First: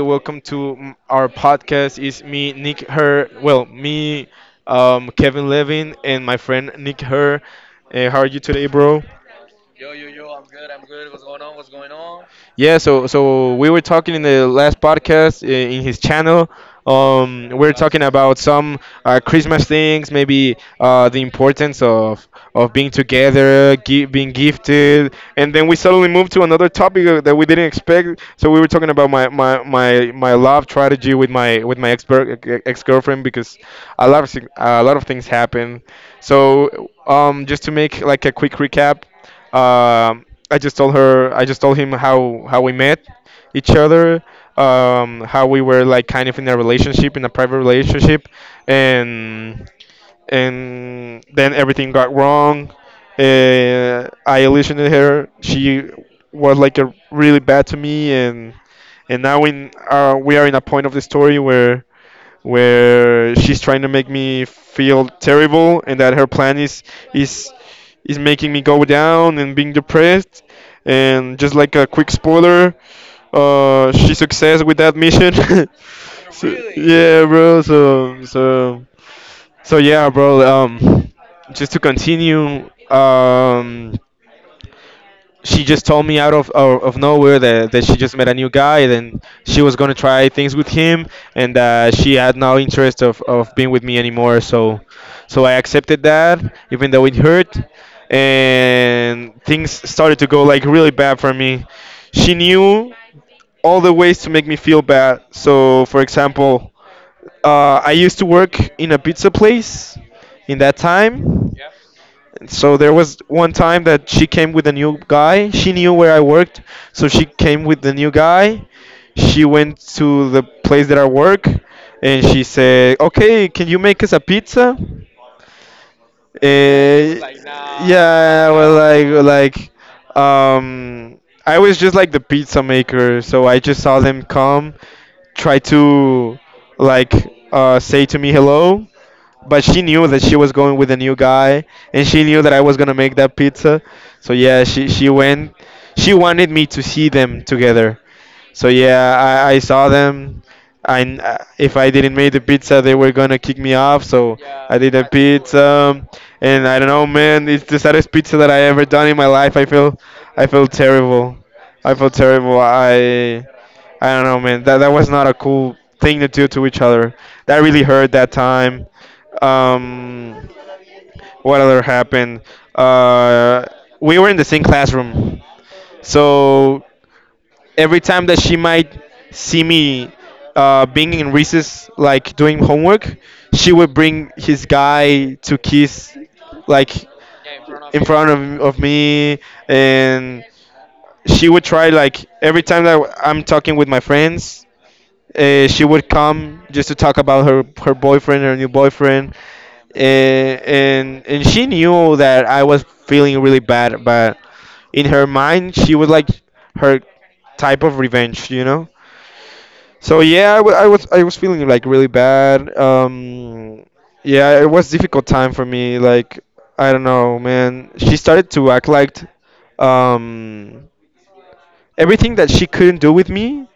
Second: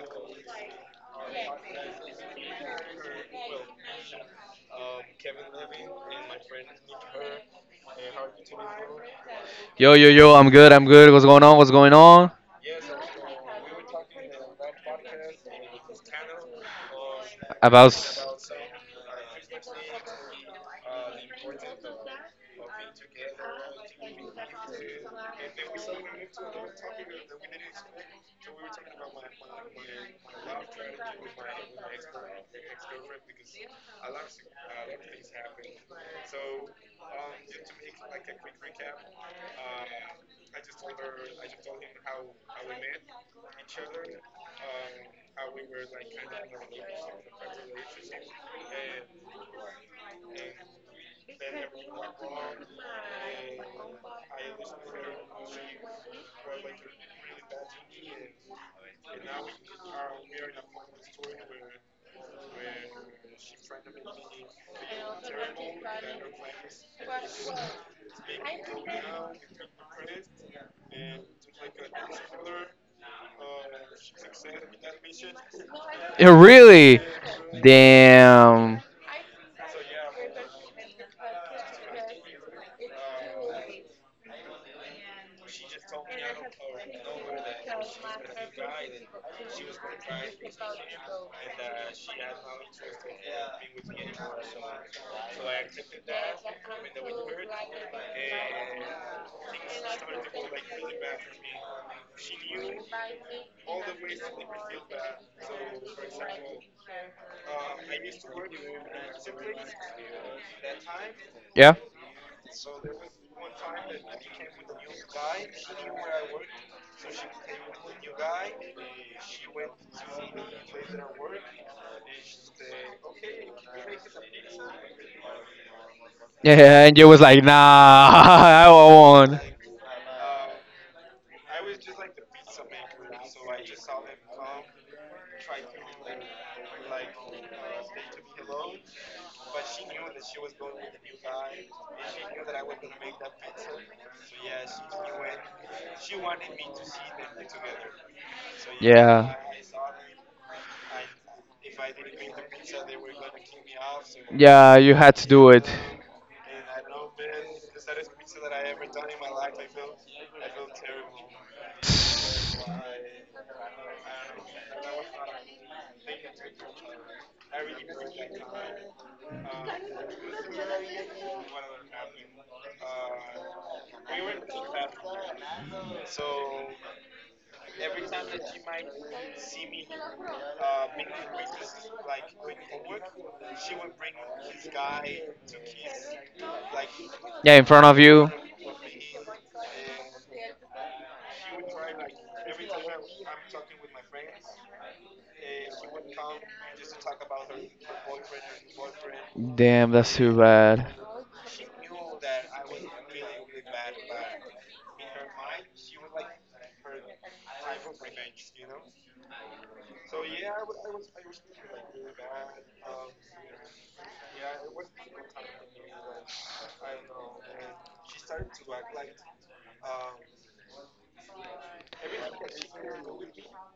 Welcome to our podcast. It's me, Nick Her. Well, me, Kevin Levin, and my friend Nick Her. How are you today, bro? Yo, yo, yo, I'm good, I'm good. What's going on? What's going on? Yeah. So we were talking in the last podcast in his channel. We are About. talking about some Christmas things, maybe the importance of being together, being gifted, and then we suddenly moved to another topic that we didn't expect. So we were talking about my love strategy with my ex ex girlfriend because a lot of a lot of things happen. So just to make like a quick recap, I just told her I just told him how we met each other. How we were like kind of in a relationship, in a private relationship, and and then everything got wrong. I illusioned her. She was like a really bad to me, and now in we are in a point of the story where she's trying to make me feel terrible, and that her plan is is making me go down and being depressed. And just like a quick spoiler, she success with that mission. Yeah, So- really? yeah, bro. So Damn. so so yeah, bro. Just to continue, she just told me out of nowhere that she just met a new guy and she was gonna try things with him and she had no interest of being with me anymore. So I accepted that even though it hurt, and things started to go like really bad for me. She knew all the ways to make me feel bad. So, for example, I used to work in a pizza place in that time. Yeah. So there was one time that she came with a new guy. She knew where I worked, so she came with the new guy. She went to the place that I work, and she said, "Okay, can you make us a pizza?" Yeah, and you Eh, was like, nah, yeah, I well, want one. Um, I was just like the pizza maker, so I just saw them come, try to, like, say to me hello, but she knew that she was going with a new guy and she knew that I was gonna make that pizza. So yeah, she went. She wanted me to see them together. So yeah, I saw them. If I didn't make the pizza, they were gonna kick me off. So Yeah, I did you the had to do. And pizza, and I don't know, man. It's the saddest pizza that I ever done in my life. I feel terrible. I feel terrible. I don't know, man. That was not a cool thing to do to each other. That really hurt that time. Um, what other happened? Uh, we were in the same classroom, so every time that she might see me being in recess, like doing homework, she would bring his guy to kiss, like yeah, in front of in front you. of me and she would try like every time that I'm talking with my friends she would come just to talk about her boyfriend, her new boyfriend, Damn, uh, that's too bad. and and she knew that I was feeling really bad, but in her mind she was like her type of revenge, you know. So yeah, I was feeling like really bad. Yeah, it was difficult time for me. Like I don't know, man. She started to act like um, everything that she couldn't do with me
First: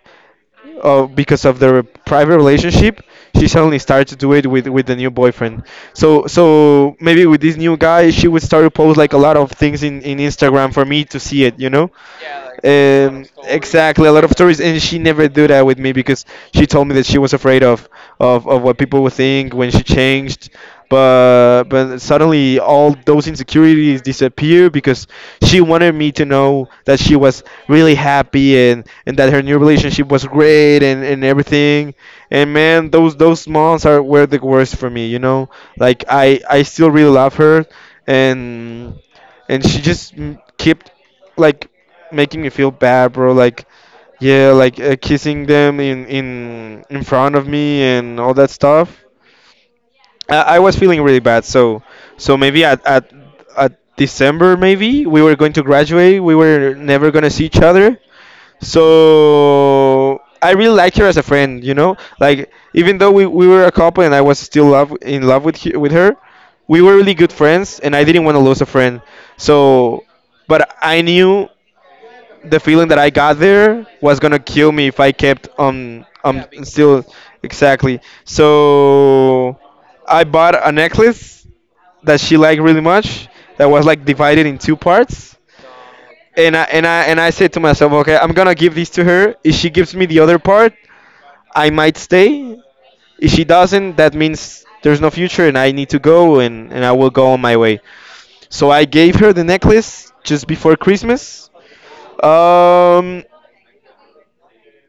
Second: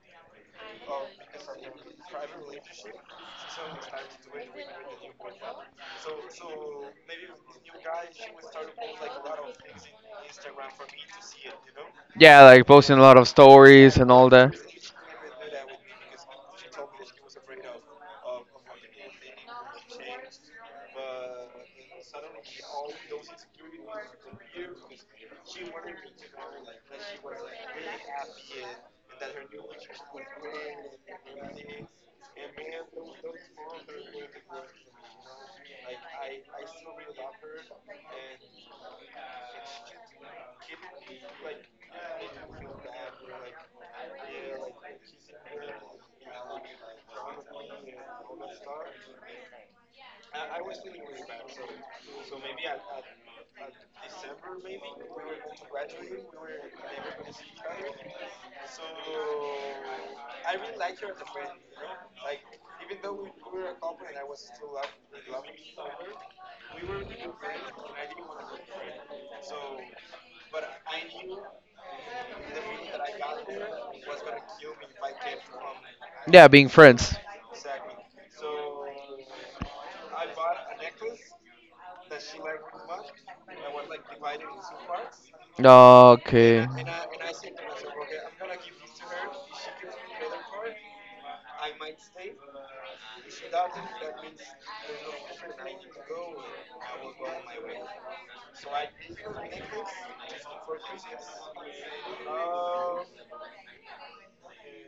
because of their private relationship, she suddenly started to do it with the new boyfriend. So maybe with this new guy, she would start to post like a lot of things in Instagram for me to see it. You know. Yeah, like posting a lot of stories Exactly, a and lot all of that. stories, and she never do that with me because she told me that she was afraid of what people would think when she changed, but suddenly all those insecurities disappear because she wanted me to know that she was really happy and that her new relationship was great and everything and man those months are were the worst for me, you know, like I still really love her and and she just kept like making me feel bad, bro. Like yeah, like kissing them in in front of me and all that stuff. I was feeling really bad. So maybe at December maybe we were going to graduate. We were never gonna see each other. So I really liked her as a friend. You know, like even though we were a couple and I was still love in love with with her, we were really good friends, and I didn't want to lose a friend. So, but I knew the feeling that I got there was gonna kill me if I kept Yeah, being still friends. exactly. So I bought a necklace that she liked really much that was like divided in two parts. And I Okay. and I and I said to myself, okay, I'm gonna give this to her. If she gives me the other part, I might stay. If she doesn't, that means there's no future and I need to go and I will go on my way. So I gave her the necklace just before Christmas. Um,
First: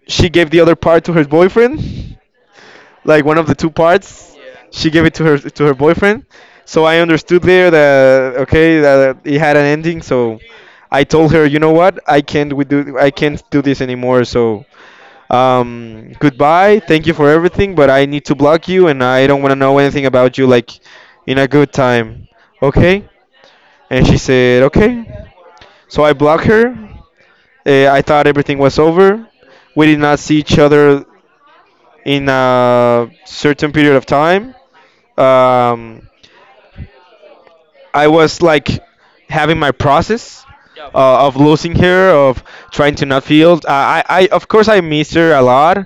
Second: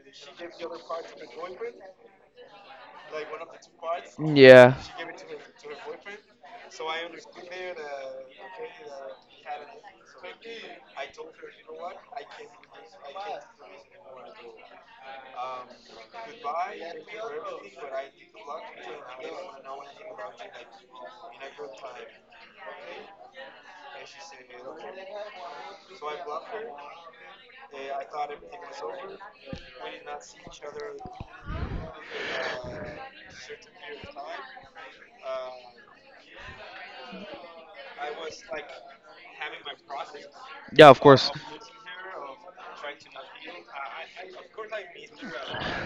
she gave the other part to her boyfriend, like one of the two parts. Yeah. She gave it to her boyfriend. So I understood there that okay that it had an ending. So I told her, you know what, I can't do this anymore. So goodbye. Thank you for everything, but I need to block you, and I don't want to know anything about you. Like in a good time, okay? Okay. And she said okay. So I blocked her. I thought everything was over. We did not see each other in a certain period of time, um, I was like having my process of losing her of trying to not feel I of course I miss her a lot.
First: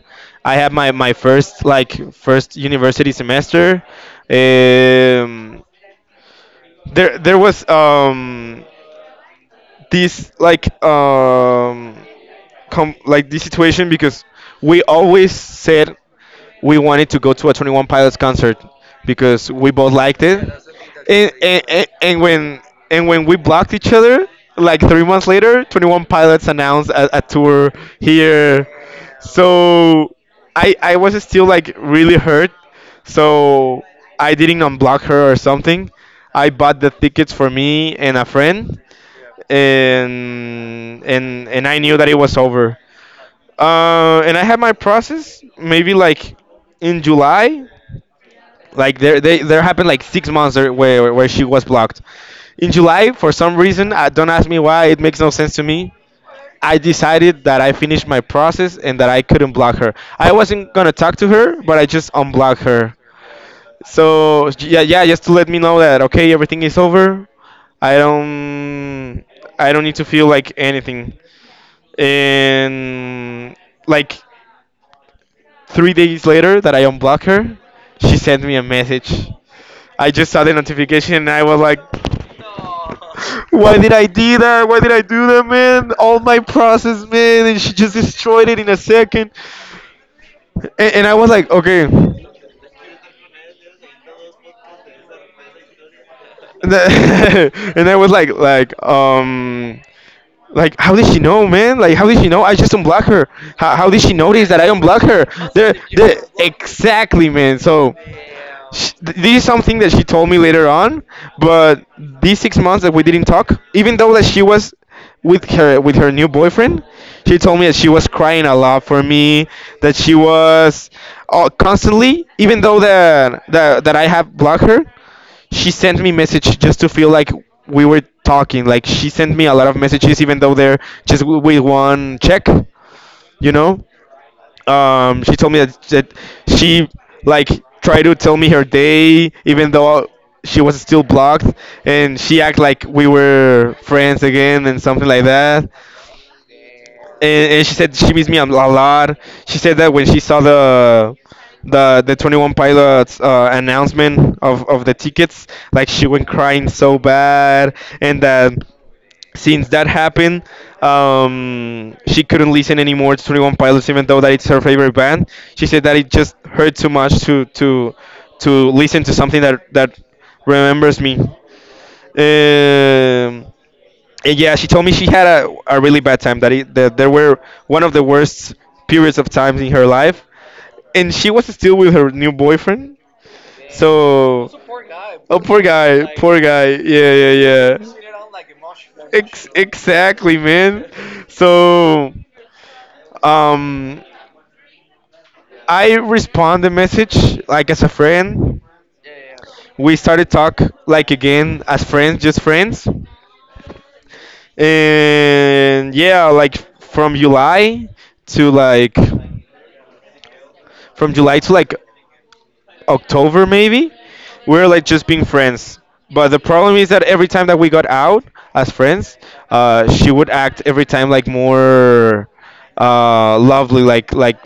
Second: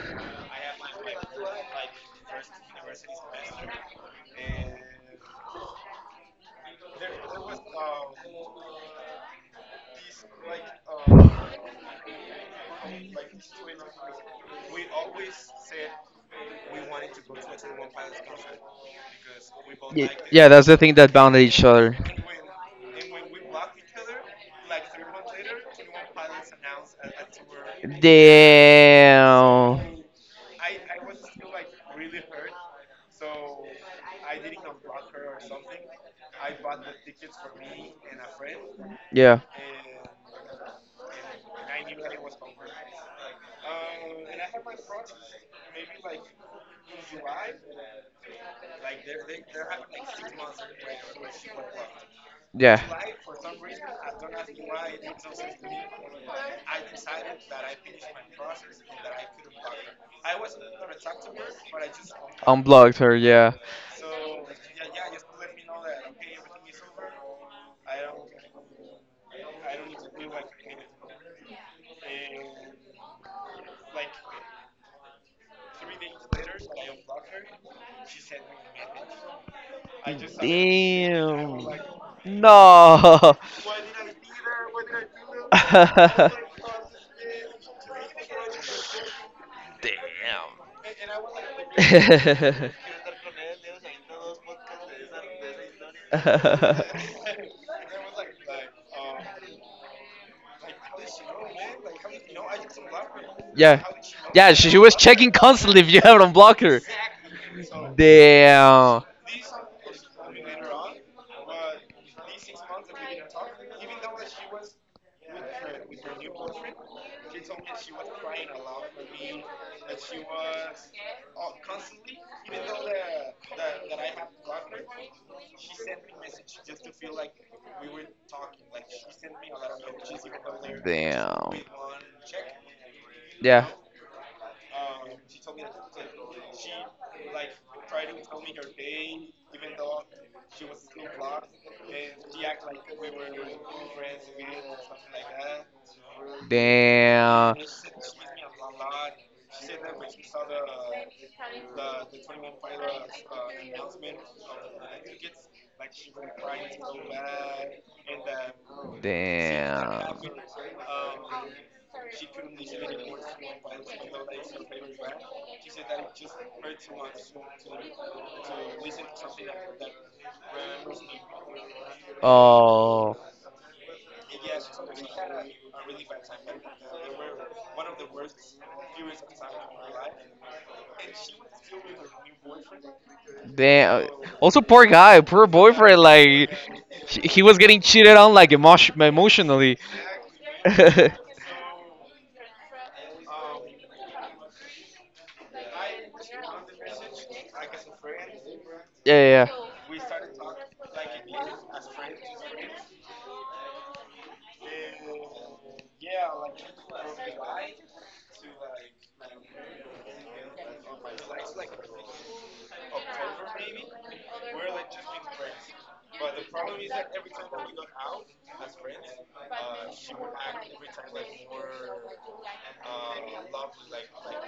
I had my first like first university semester. Um, there there was this like like this situation because we always said we wanted to go to a 21 pilots concert because we both Ye- liked it yeah, that's the thing that and, bounded each and, and other. and when and when we blocked each other like 3 months later, 21 pilots announced a tour here. Damn. So I was still like really hurt, so I didn't unblock her or something. I bought the tickets for me and a friend Yeah, and I knew that it was over. And I had my process maybe like in july, like there happened like 6 months there where she was blocked. In yeah. July, for some reason, I don't ask me why, it makes no sense to me. I decided that I finished my process and that I couldn't block her. I wasn't gonna talk to her, but I just unblocked her. Unblocked her, yeah. So yeah, just to let me know that okay, everything is over. I don't, I don't need to feel like anything. And like 3 days later, that I unblocked her, she sent me a message. I just saw the notification and I was Damn. like, No. What why did I did I? do that? Why did I do that, man? All my process, man, and she just destroyed it in a second. And I was like, okay, and I was like, like, how did she know, man? Like, how did she know? I just unblocked her. How, Yeah. how did she notice Yeah, that I she was unblocked her? checking constantly if you have it on blocker. Exactly, man. So, Damn. This is something that she told me later on. But these 6 months that we didn't talk, even though that she was with her new boyfriend, she told me that she was crying a lot for me. That she was constantly, even though that I have blocked her, she sent me message just to feel like we were talking. Like she sent me a lot of messages, even though they're just Damn. with one check. You know, she told me that she like tried to tell me her day, even though she was still blocked, and she act like we were friends again and something like that and, Damn. and she said she missed me a lot. She said that when she saw the 21 Pilots announcement of the tickets, like she went crying so bad, and that since that Damn. happened, she couldn't listen anymore to 21 Pilots, even though that it's her favorite band. She said that it just hurt too much to to listen to something that remembers me. Oh, Um, and yeah, she told me she had a really bad time that, it, that there were one of the worst periods of times in her life, and she was still with her new boyfriend. damn. So, Also, poor guy, oh poor poor boyfriend. guy, Like, poor guy. Yeah, he yeah, he was getting yeah. cheated on, like, Ex- emotionally. exactly, man. Yeah, So, um, I respond the message like as a friend. yeah, We started talk like again as friends, just friends. And yeah, like from July to like from July to like October maybe, we were like just being friends. But the problem is that every time that we got out as friends, she would act every time like more lovely, yeah. Like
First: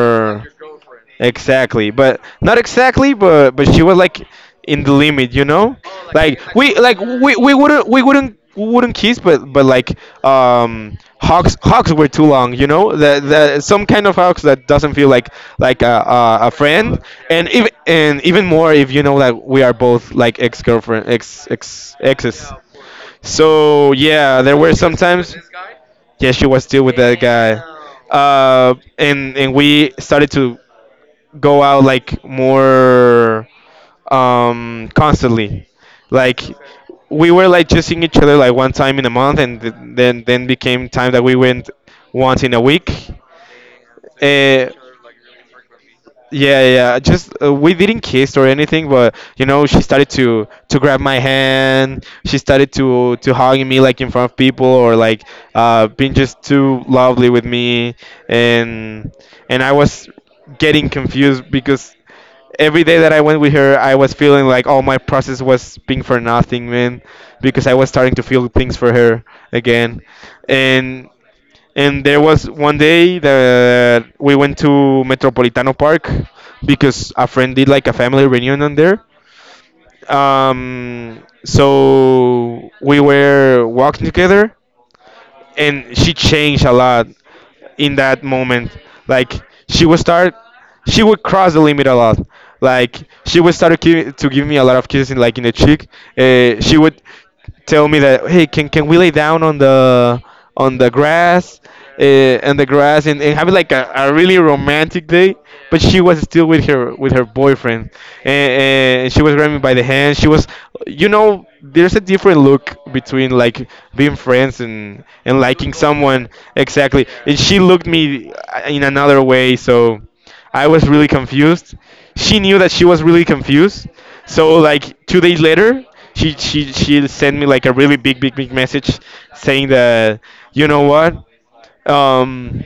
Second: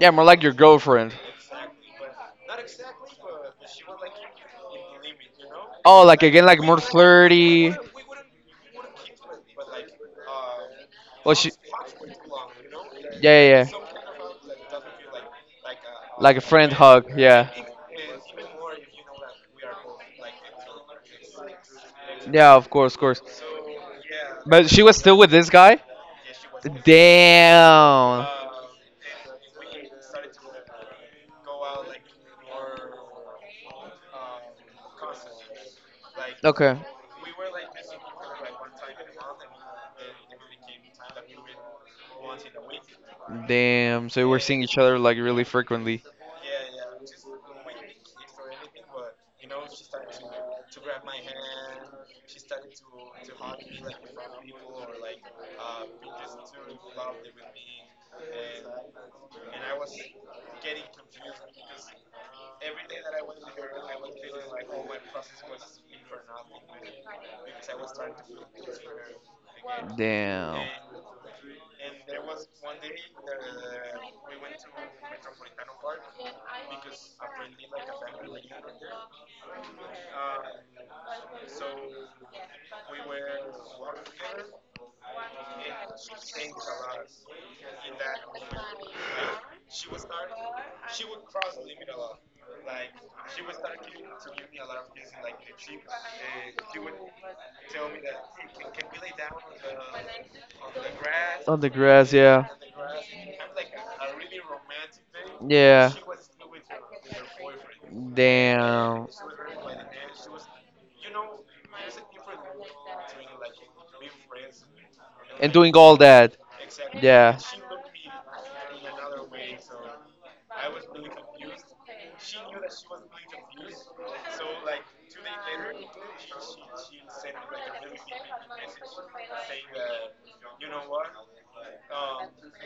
Yeah, more like your girlfriend. Exactly, but not exactly, but she was like in the limit, you know, Oh, like like again, like we more like we flirty. wouldn't we wouldn't kiss, but like Well, she. hugs were too long, you know, Yeah, yeah, the yeah. some kind of hugs that doesn't feel like Like a a friend friend, hug. Yeah. And even more if you know that we are both like ex girlfriend ex ex exes, Yeah, of course, of course. so yeah, there But were she was still with sometimes this guy? yeah, she was still with that guy. Damn. Uh, and and we started to go out like more constantly like Okay. we were like just seeing each other like one time in a month and th- then became time that we went once in a week Damn. So you uh, each other like really frequently. yeah, yeah. Yeah. Just we didn't kiss or anything, but you know, she started to grab my hand. She started to hugging me like in front of people or like being just too lovely with me and and I was getting confused because every day that I went with her, I was feeling like all my process was being for nothing, man, because I was starting to feel things for her again. Damn. And and there was one day that we went to Metropolitano Park because a friend did like a family reunion on there. So we were walking together, and she changed a lot in that moment. Like she would start, she would cross the limit a lot. Like she would start to give me a lot of kisses, in, like in the cheek. She would tell me that hey can we lay down on the grass The grass, yeah. and the grass and have like a really romantic day but she was still with her boyfriend and, Damn. and She she was was grabbing me by the hand she was you know there's a different look between like being friends and liking all someone that. exactly and she looked me in another way so I was really confused. She knew that she was really confused. So like 2 days later, she sent me like a really big message saying that you know what, um,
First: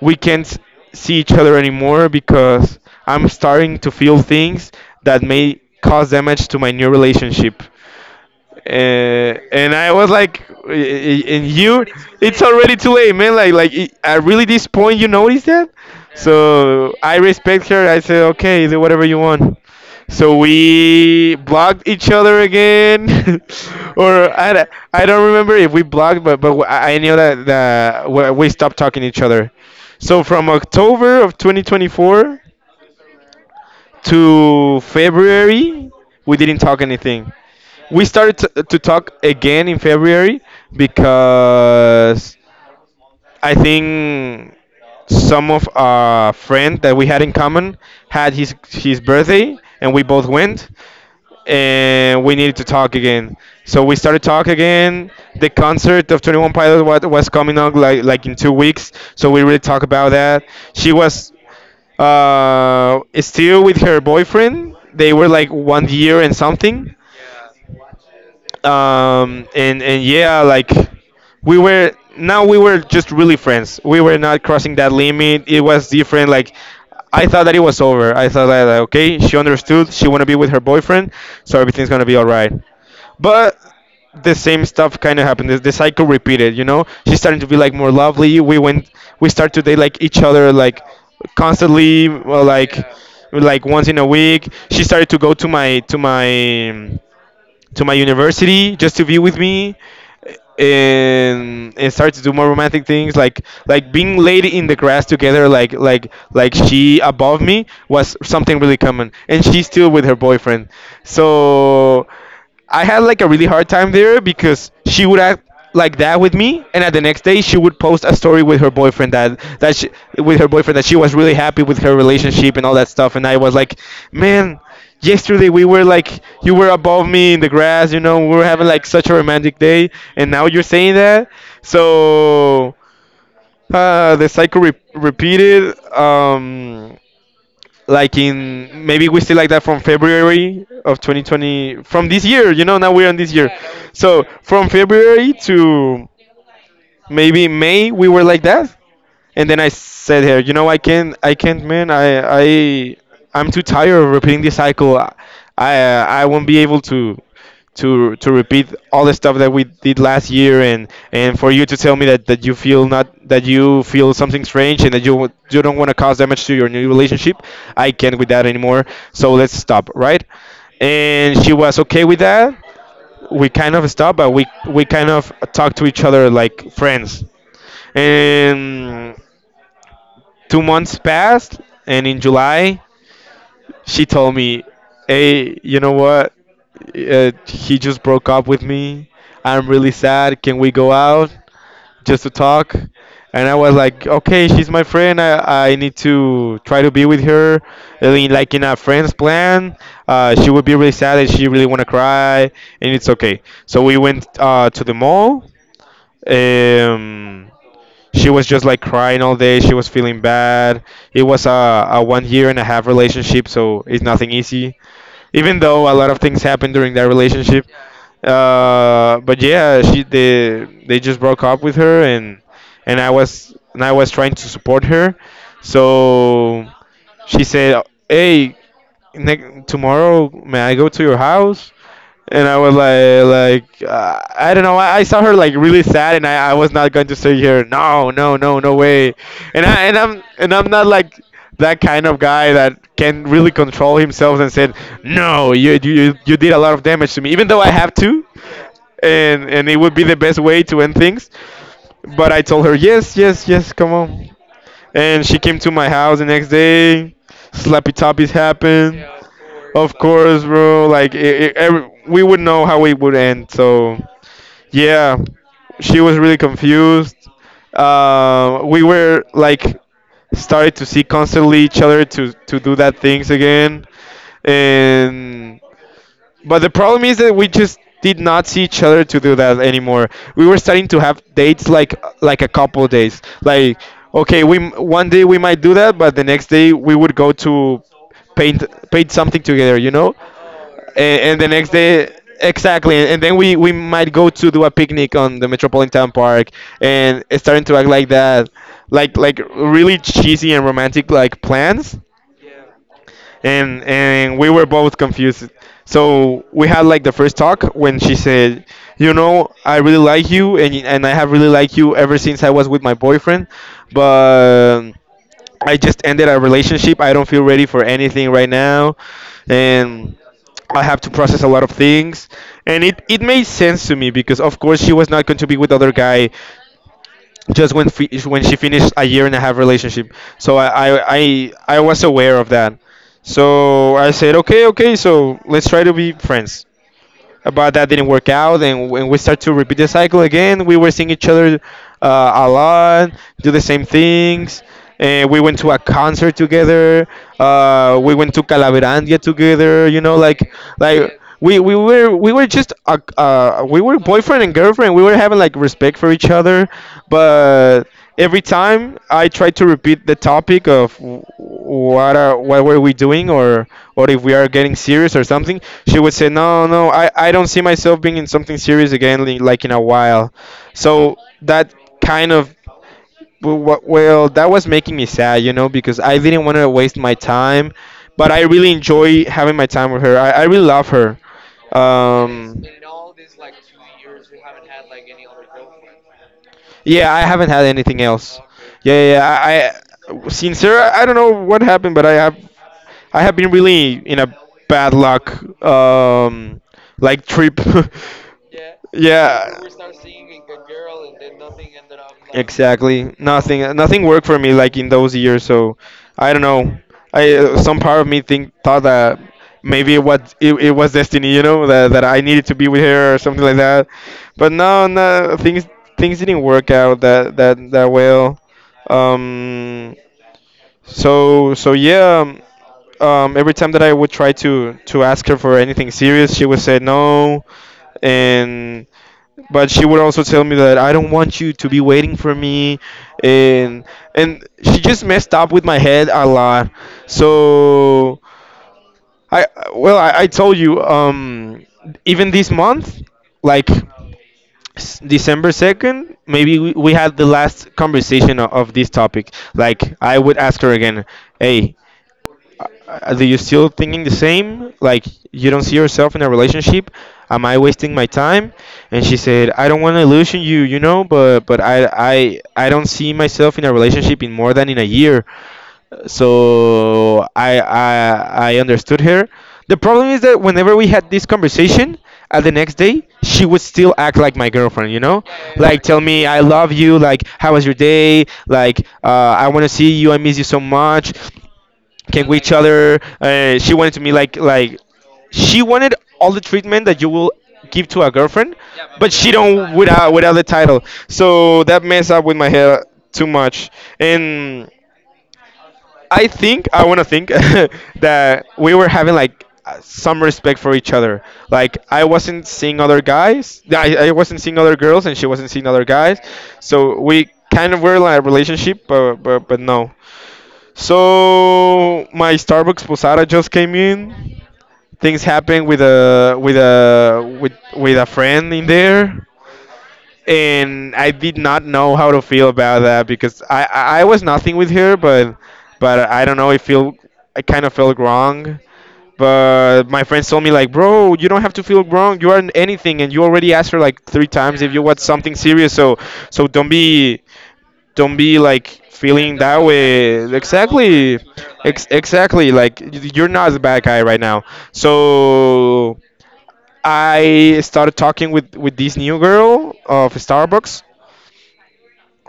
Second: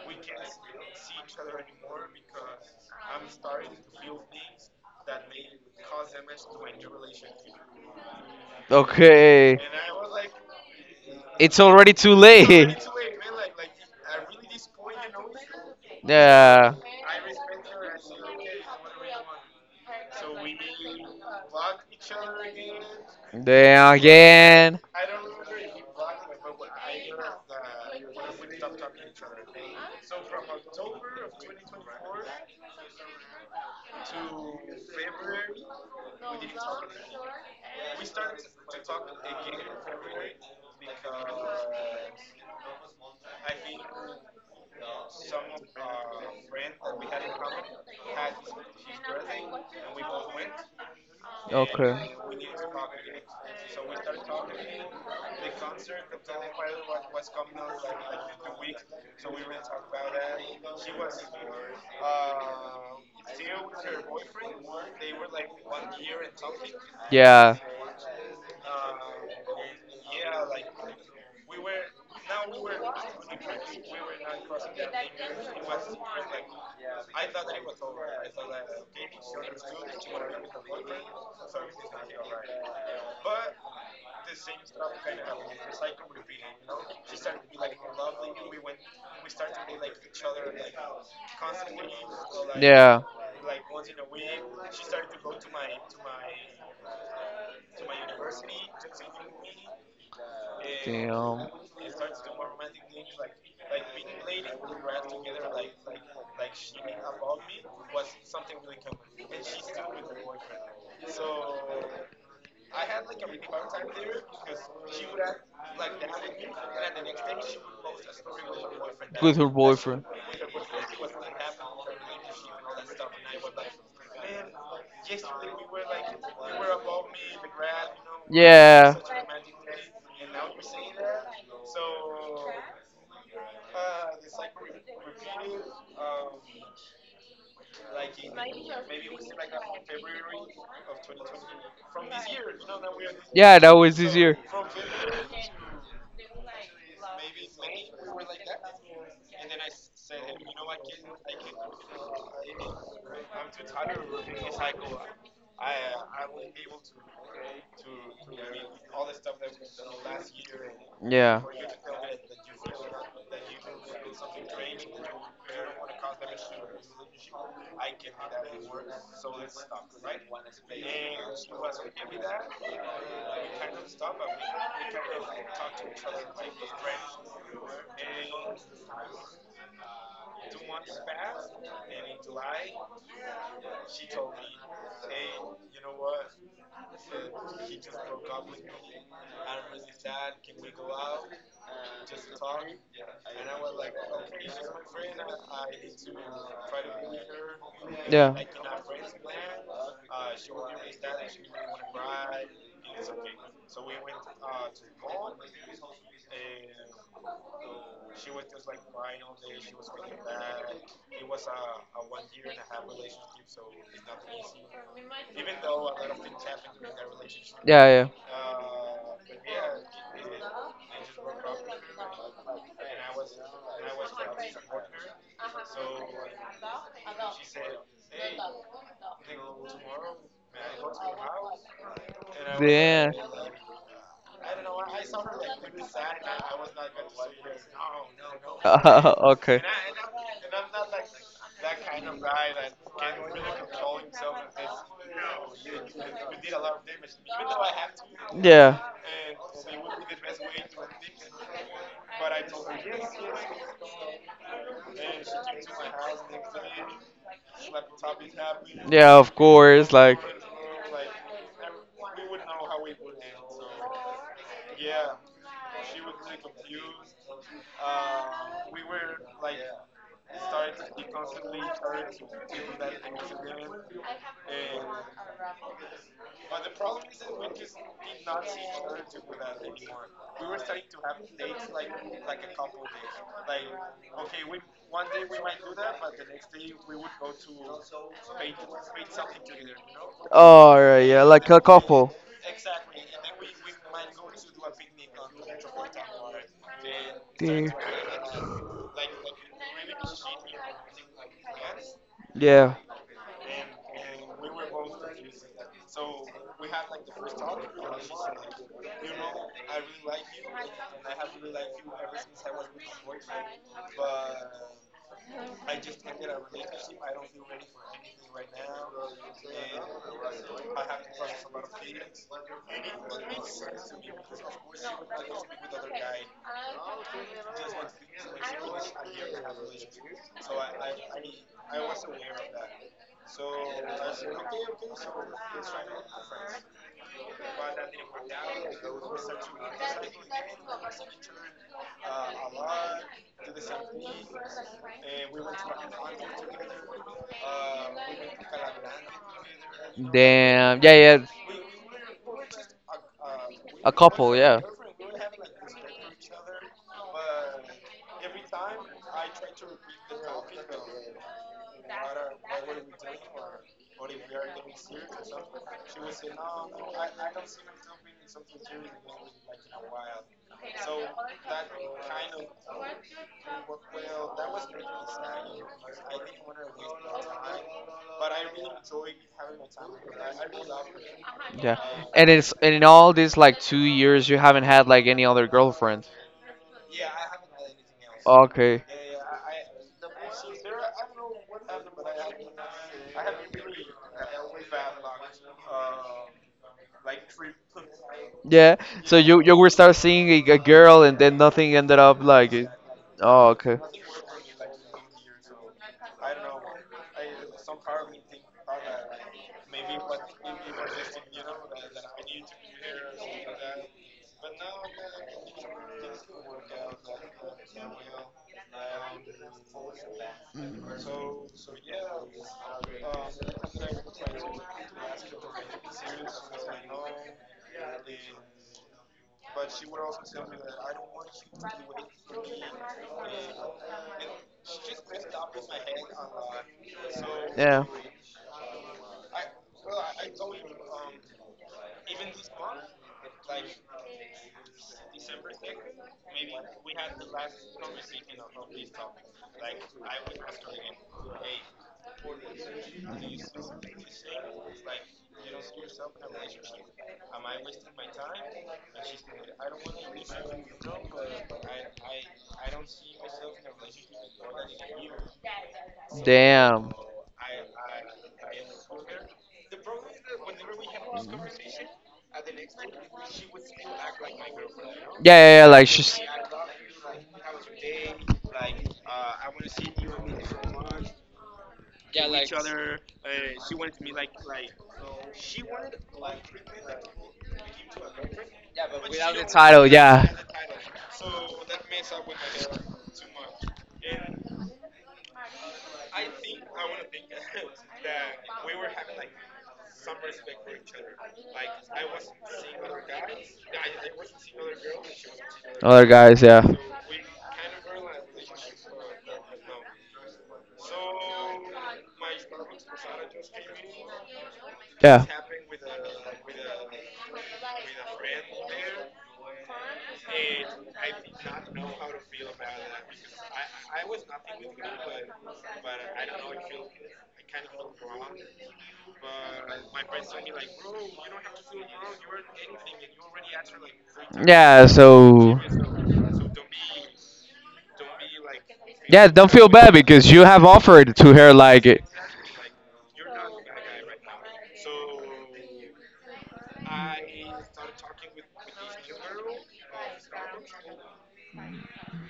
we can't see each other anymore because I'm starting to feel things that may cause damage to my new relationship and Okay. and I was like, I- and It's you, already too it's already it's. too late, man. Like it- at really this point, you notice that." Yeah. So I respect her. I said, okay, do whatever you want. So we blocked each other again. Damn Or I, d- again. I don't remember if we blocked, but I knew that that we stopped talking to each other. So from October of 2024 to February, we didn't talk anything we started to talk again in February because I think some of our friend that we had in common had his birthday and we both went and we needed to talk again. So we started talk again. The concert of 21 Pilots was coming up like in 2 weeks, so we really talk about that. She was still with her boyfriend. They were like 1 year and something Yeah. and and yeah, like we were now we were just really friends. We were not crossing that limit. It was different. Like I thought that it was over. I thought that like, okay, she understood. She want to be with her boyfriend, so everything's gonna be all right. But the same stuff kind of happened. The cycle repeated. You know, she started to be like more lovely. We went. We start to date like each other like constantly, well, Yeah. like once in a week. She started to go to my to my to my university just to be with me and start to do more romantic things like being laid in the grass together like she above me was something really common and she's still with her boyfriend so I had like a really hard time there because she would act like that with me, and at the next day she would post a story with her boyfriend With that her that she, boyfriend. with her boyfriend that she was really happy with her relationship and all that stuff, and I was like, man. Yesterday we were like you were above me in the grass, you know, we were having like Yeah. such a romantic day, and now you're saying that. So the cycle re- repeated. Like in maybe we still like that from February of 2020 from this year you know now we're on this year Yeah, that was this so year. from February to maybe May we were like that. And then I said here, you know, I can't, man. I'm too tired of repeating this cycle. I won't be able to, to repeat all the stuff that we did last year. And for you to tell me that, that you feel not, that you feel something strange and that Yeah. you, w- you don't want to cause damage to your new relationship, I can't with that anymore. So let's stop, right? And she was okay with that. We kind of stopped, but we kind of talked to each other like friends and 2 months passed, and in July, she told me, Hey, you know what? He just broke up with me. I'm really sad. Can we go out just to talk? And I was like, okay, she's my friend. I need to try to be with her. I mean, like in a friend's plan, she would be really sad and she really want to cry, and it's okay. So we went to the mall. Um, She was just like crying all day. She was feeling bad. It was a 1 year and a half relationship, so it's nothing easy. Even though a lot of things happened during that relationship, Yeah, but yeah, she they just broke up with her, and and I was trying to support her. So she said, "Hey, ne- tomorrow may I go to your house?" And I was and like I don't know. I saw her like really sad, and I was not going to say here, no, no, no, no way. no. Okay. And I and I'm not like that kind of guy that can really control himself and said, no, you you did a lot of damage to me, even though I have to, Yeah. and it would be the best way to end things. But I told her, yes, yes, yes, come on. And she came to my house the next day. Slappy toppies happened. Of course. Of course, bro. Like it, every, we would know how it would end. So yeah, she was really confused. We were like started to see constantly each other to do that things again, and but the problem is that we just did not see each other to do that anymore. We were starting to have dates like a couple days. Like okay, we m- one day we might do that, but the next day we would go to paint something together. You know Oh right, yeah, and like the a next day exactly and then we might go to do a picnic on the metropolitan park and it's starting damn. to act like that like really cheesy and romantic like plans Yeah. And we were both confused so we had like the first talk when she said you know I really like you and I have really liked you ever since I was with my boyfriend but I just ended a relationship. I don't feel ready for anything right now, and I have to process a lot of things. And it made sense to me because of course she was not going to be with other guy just when fi- when she finished a year and a half relationship. So I was aware of that. So I said, okay, okay, so let's try to be friends, but that didn't work out. And when we start to repeat the cycle again, we were seeing each other a lot, do the same things. And we went to a concert together. We went to Calaverandia together. Like Damn. Yeah, like yeah. we were just we A were couple, boyfriend and yeah. girlfriend. We were having like respect for each other, but every time I try to repeat the topic of what were we doing, or if we are getting serious or something, she would say no, no, I don't see myself being in something serious again, like in a while. So that kind of— well, that was making me sad because I didn't want to waste my time, but I really enjoy having my time with her. I really love her. Yeah. And it's Um, and in all these like two years you haven't had like any other girlfriend. yeah, I haven't had anything else. Okay. Yeah, yeah, yeah, I since— I don't know what happened, but I have been really in a bad luck um like trip. Yeah. So you Yeah. were start seeing a girl and then nothing ended up like it. Exactly. Oh, Nothing. okay. Nothing worked for me like in those years. So I don't know. I Some part of me think thought that maybe it was— it was destiny. You know that I needed to be with her or something like that. But no, no, things didn't work out that well. Um. So yeah. Every time that I would try to ask her for anything serious, she would say no, and— but she would also tell me that I don't want you to be waiting for me, and and she just messed up with my head a lot. Yeah. So I well, I told you, even this month, like December 2 maybe, we had the last conversation of this topic. Like I would ask her again, hey, do you still thinking the same? Like, you don't see yourself in a relationship? Am I wasting my time? And she said, I don't want to illusion you, but I don't see myself in a relationship in more than in a year. Damn. So I understood her. The problem is that whenever we had this conversation, at the next day she would still act like my girlfriend, Yeah, yeah, yeah. like Like tell she's. me I love you, like how was your day, like I want to see you, I miss you so much, came with each other. She wanted to me, like she wanted all the treatment that you will give to a girlfriend, but she Without the don't— title, yeah. without the title. So that messed up with my head too much. And I think— I want to think that we were having like some respect for each other. Like, I wasn't seeing other guys, I wasn't seeing other girls, and she wasn't seeing other guys. Yeah. So we kind of were like a relationship, but— no. So my Starbucks posada just came in. Things Yeah. happened with a friend in there, and I did not know how to feel about that because I was nothing with her, but— I don't know. It feel I kind of felt wrong. But my friends told me like, bro, you don't have to feel wrong. You aren't anything, and you already asked her like three times if you Yeah, want something so serious. So don't be— like yeah, feeling don't that feel bad way, because you have offered exactly. to her like Exactly, like you're not the bad guy right now. So I started talking with this new girl of Starbucks.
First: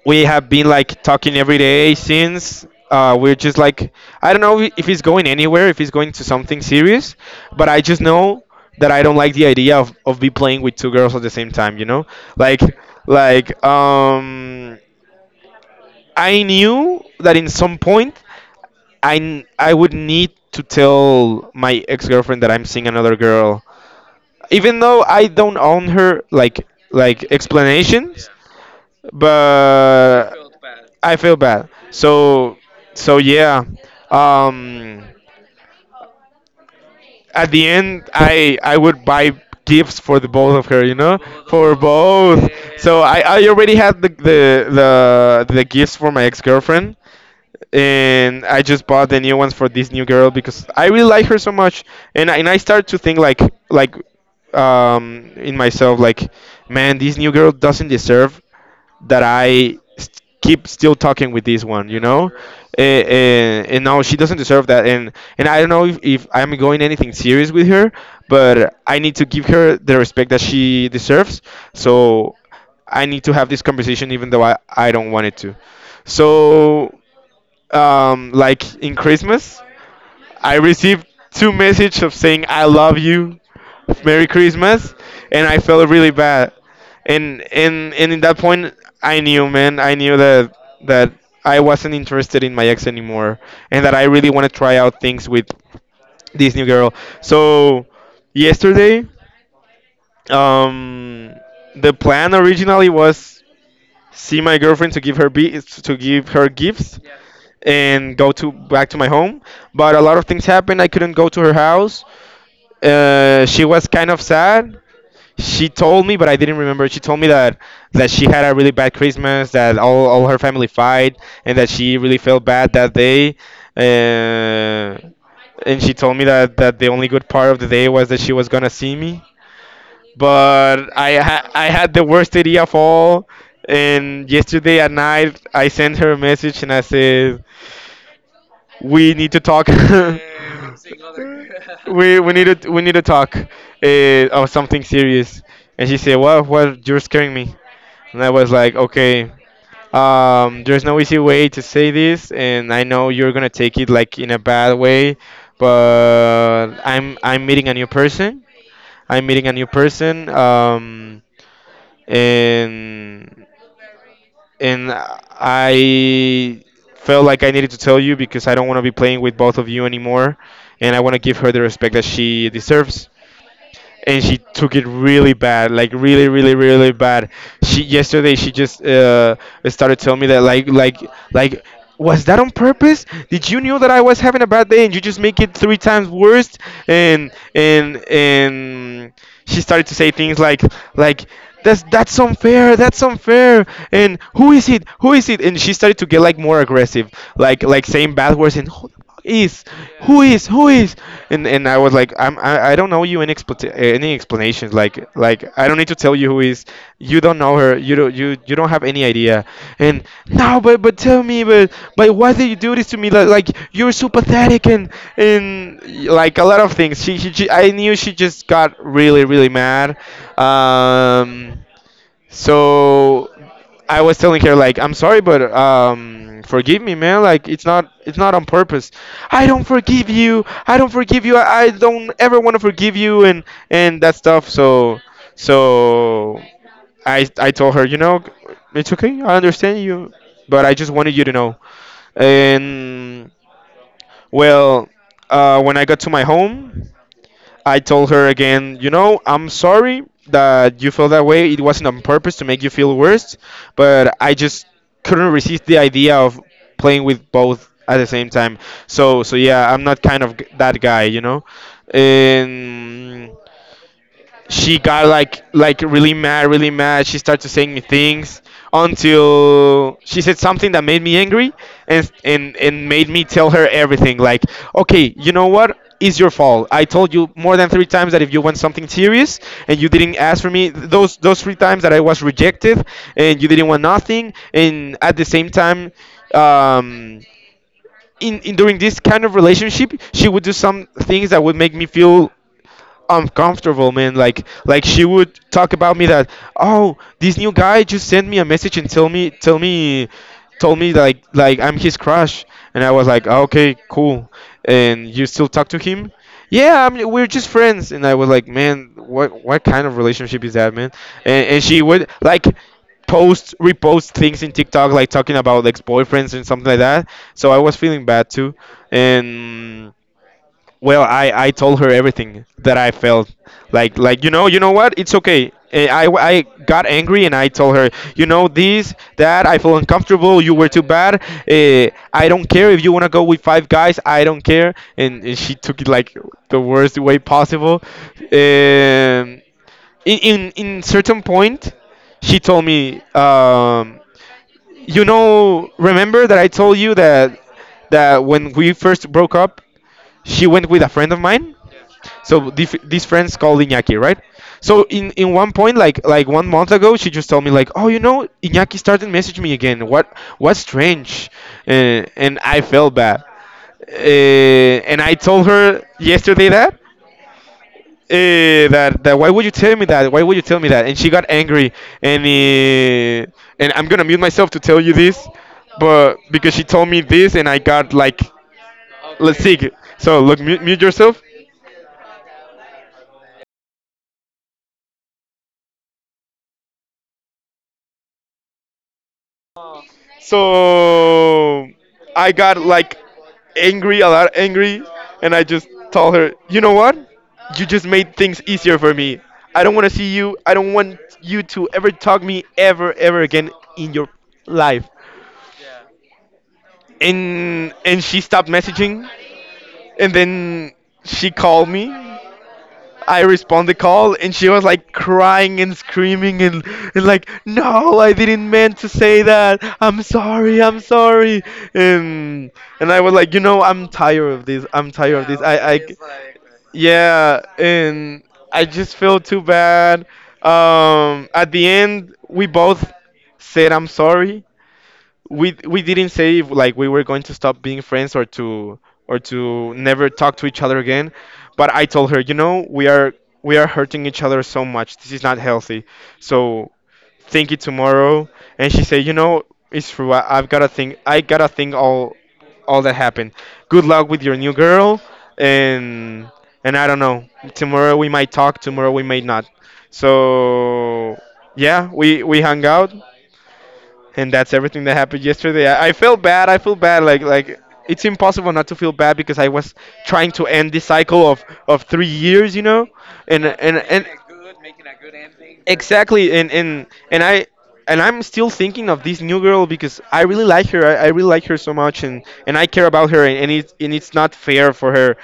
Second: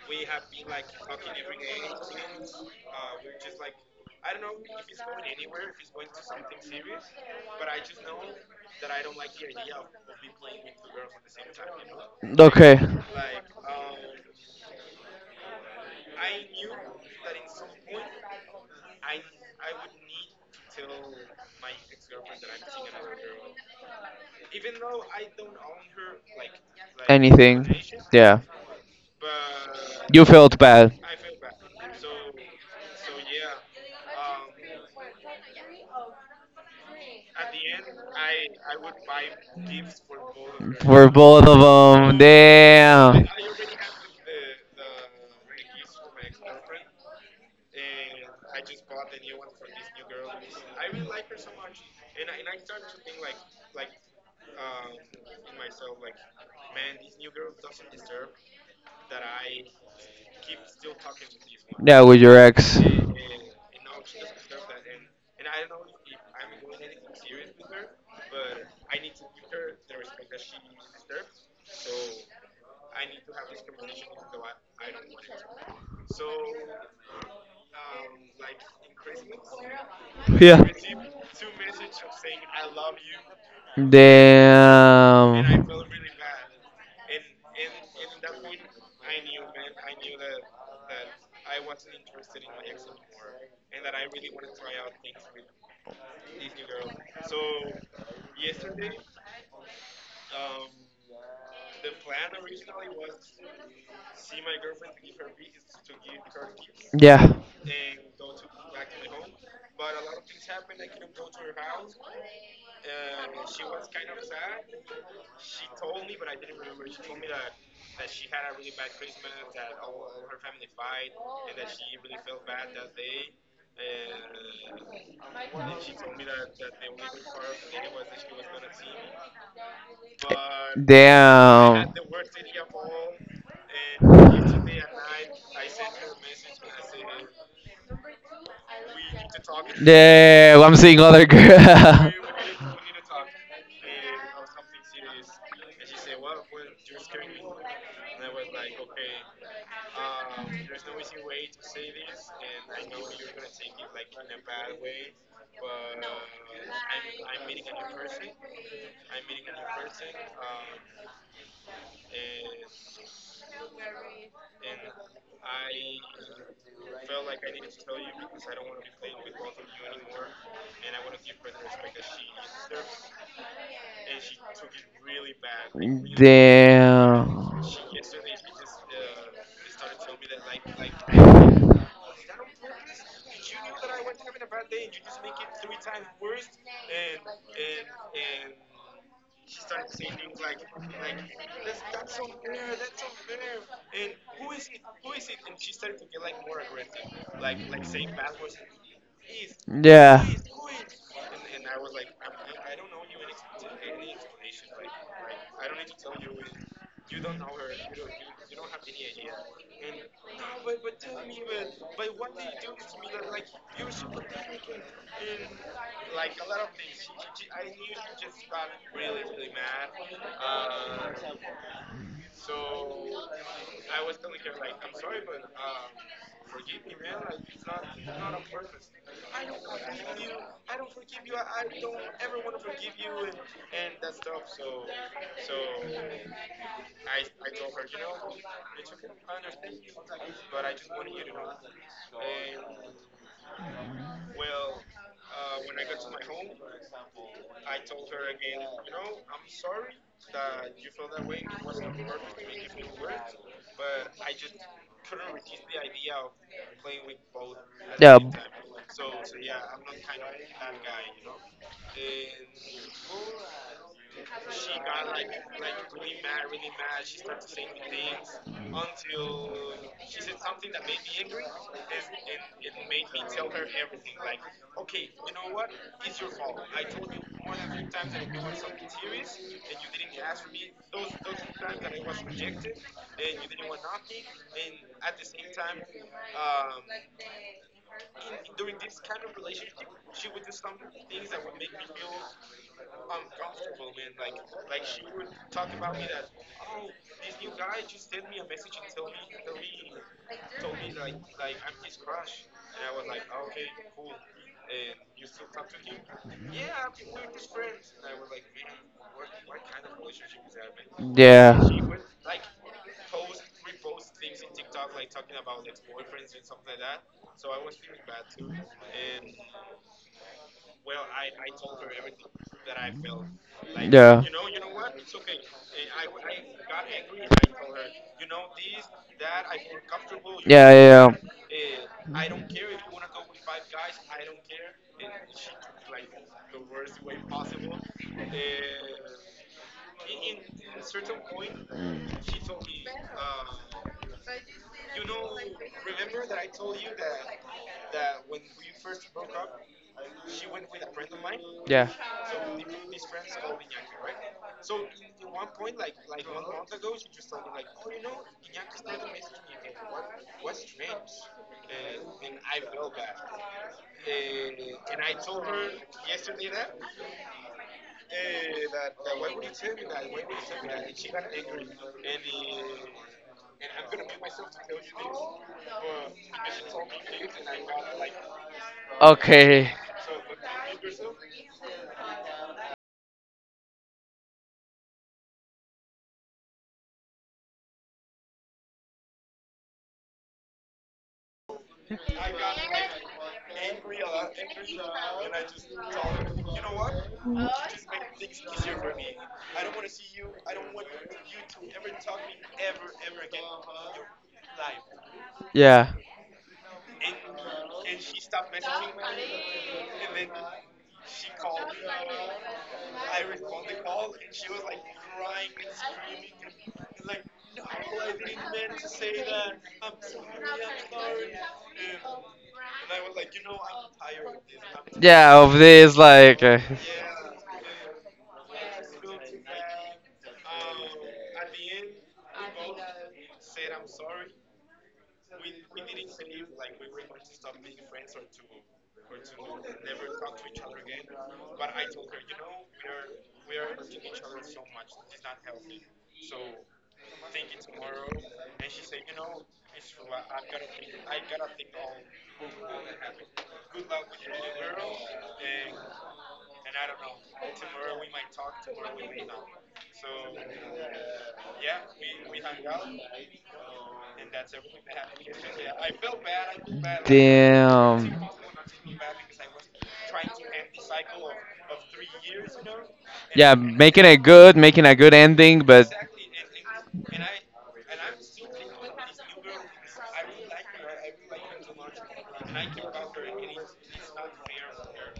We have been like talking every day since, we're just like— I don't know if he's going anywhere, if he's going to something serious, but I just know that I don't like the idea of be playing with two girls at the same time, like okay, like I knew that in some point I would need to tell my ex-girlfriend that I'm seeing another girl, even though I don't own her like anything. explanations, Yeah. You but felt bad. I feel bad. So yeah, um, at the end I would buy gifts for the both of her, For both of for them. both. So Damn. I already had the— the gifts for my ex-girlfriend, and I just bought the new ones for this new girl because I really like her so much, and— I started to think, like, like in myself like, man, this new girl doesn't deserve that I keep still talking with this one, Yeah, with your ex. and no, she doesn't deserve that. And I don't know if I'm going anything serious with her, but I need to give her the respect that she deserves. So I need to have this conversation even though I don't want it to. So like in Christmas, I Yeah. received two messages of saying I love you, Merry Christmas, and I Damn. felt really bad. And in that point, I knew, man, I knew that I wasn't interested in my ex anymore, and that I really want to try out things with this new girl. So yesterday, um, the plan originally was see my girlfriend to give her— to give her gifts Yeah. and go to back to my home. But a lot of things happened. I couldn't go to her house. She was kind of sad. She told me, but I didn't remember. She told me that she had a really bad Christmas, that all her family fight, and that she really felt bad that day. Uh, and she told me that the only good part of the day was that she was gonna see me, but I Damn. had the worst idea of all. And yesterday at night, I sent her a message and I said, "We need to talk. Damn, I'm seeing other girl. We need to talk, of something serious." And she said, "What? What? You're scaring me." And I was like, "Okay. There's no easy way to say this, and I know you're gonna take it like in a bad way, but I'm meeting a new person. I'm meeting a new person. And I felt like I needed to tell you because I don't want to be playing with both of you anymore, and I want to give her the respect that she deserves." And she took it really bad, like really, really, really bad. Damn. She Yesterday she just started telling me that, like, like, was that on purpose? Did you know that I was having a bad day and you just make it three times worse? And she started to say things like, like that's— unfair. That's unfair. And who is it? Who is it? And she started to get like more aggressive, like, saying bad words, and is who Yeah. is? Who is? And I was like, I don't know you any— any explanations, like, I don't need to tell you who is. You don't know her. You don't have any idea. And no, but— tell me, but— why did you do this to me? Like, you're so pathetic. And— and like a lot of things, she— I knew she just got really, really mad, um so I was telling her like, I'm sorry, but forgive me, man. Like, it's not on purpose. I don't forgive you. I don't forgive you. I don't ever want to forgive you and— that stuff. So so I told her, you know, it's okay. I understand you, but I just wanted you to know. And well, when I got to my home, I told her again, I'm sorry that you felt that way. It wasn't on purpose to make you feel worse, but I just couldn't resist the idea of playing with both at the same time. So, yeah, I'm not kind of— that guy, you know. And she got like, really mad, really mad. She started saying me things until she said something that made me angry, and and made me tell her everything. Like, okay, you know what? It's your fault. I told you more than three times that if you want something serious, and you didn't ask for me, those three times that I was rejected and you didn't want nothing. And at the same time, um, in during this kind of relationship, she would do some things that would make me feel uncomfortable, man. Like she would talk about me that, oh, this new guy just sent me a message and tell me told me like I'm his crush, and I was like, okay, cool, and you still talk to him? Yeah, we're just friends. And I was like, man, what kind of relationship is that, man? What? And Yeah, and she would like post, repost things in TikTok, like talking about ex boyfriends and something like that. So I was feeling bad too, and. Well, I told her everything that I felt. Like you know, you know what, it's okay. I got angry and I told her, you know this, that I feel uncomfortable. that. You were too Yeah. bad. I don't care if you wanna go with five guys. I don't care. And she took it like the worst way possible. Um, in certain point, she told me, you know, remember that I told you that when we first broke up, she went with a friend of mine, Yeah. so these friends called Iñaki, right? So in one point, like 1 month ago, she just told me like, oh, you know, Iñaki started messaging me again. What's strange? And I felt bad. And I told her yesterday that that why would you tell me that? Why would you tell me that? And she got angry. And and I'm gonna mute myself to tell you this, but because she told me this, and I got like, let's see. Okay. So look, mute yourself. So I got like angry, a lot angry, and I just told her, you know what? You just made things easier for me. I don't want to see you. I don't want you to ever talk me ever, ever again in your life. Yeah. And she stopped messaging, and then she called me. I respond the call and she was like crying and screaming, and like, no, I didn't meant to say that, I'm sorry, I'm sorry. And and I was like, you know, I'm tired of this, I'm tired of this Yeah, of I this, like. Yeah. And I just feel too bad. At the end we both said I'm sorry. We didn't say if, like, we were going to stop uh, being friends, or to never talk to each other again. But I told her, you know, we are hurting each other so much, this is not healthy. So think it tomorrow. And she said, you know, it's true. I, i've gotta think have i gotta think all that happened. Good luck with your new girl. And I don't know, tomorrow we might talk, tomorrow we may not. So yeah, we hung out, and that's everything that happened yesterday. I feel bad. I feel bad. Like it's damn. impossible not to feel bad because I was trying to end this cycle of 3 years, you know, and Yeah, and and making it good, making a good ending, but exactly, and and I and I'm still thinking of this new girl because I really like her. I really like her so much, and I care about her, and it's not fair for her,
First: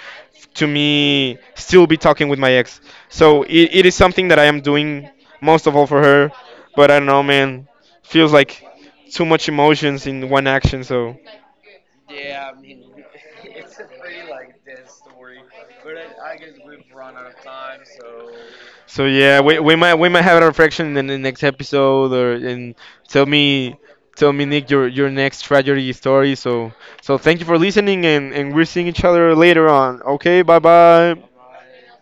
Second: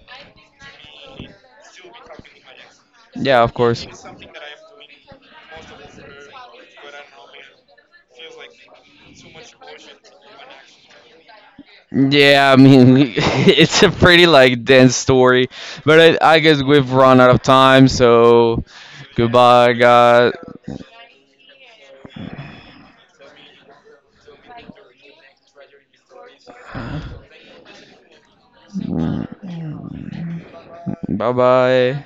to me still be talking with my ex. So yeah, of it course. is something that I am doing most of all for her. But I don't know, man, feels like too much emotions in one action. So Yeah, I mean, it's a pretty like dense story, but I guess we've run out of time, so so yeah, we, goodbye, we might we might guys. have a reflection in the next episode, or and tell me tell me, Nick, your next tragedy story. So so thank you for listening, and we're seeing each other later on. Okay, bye bye. Bye bye.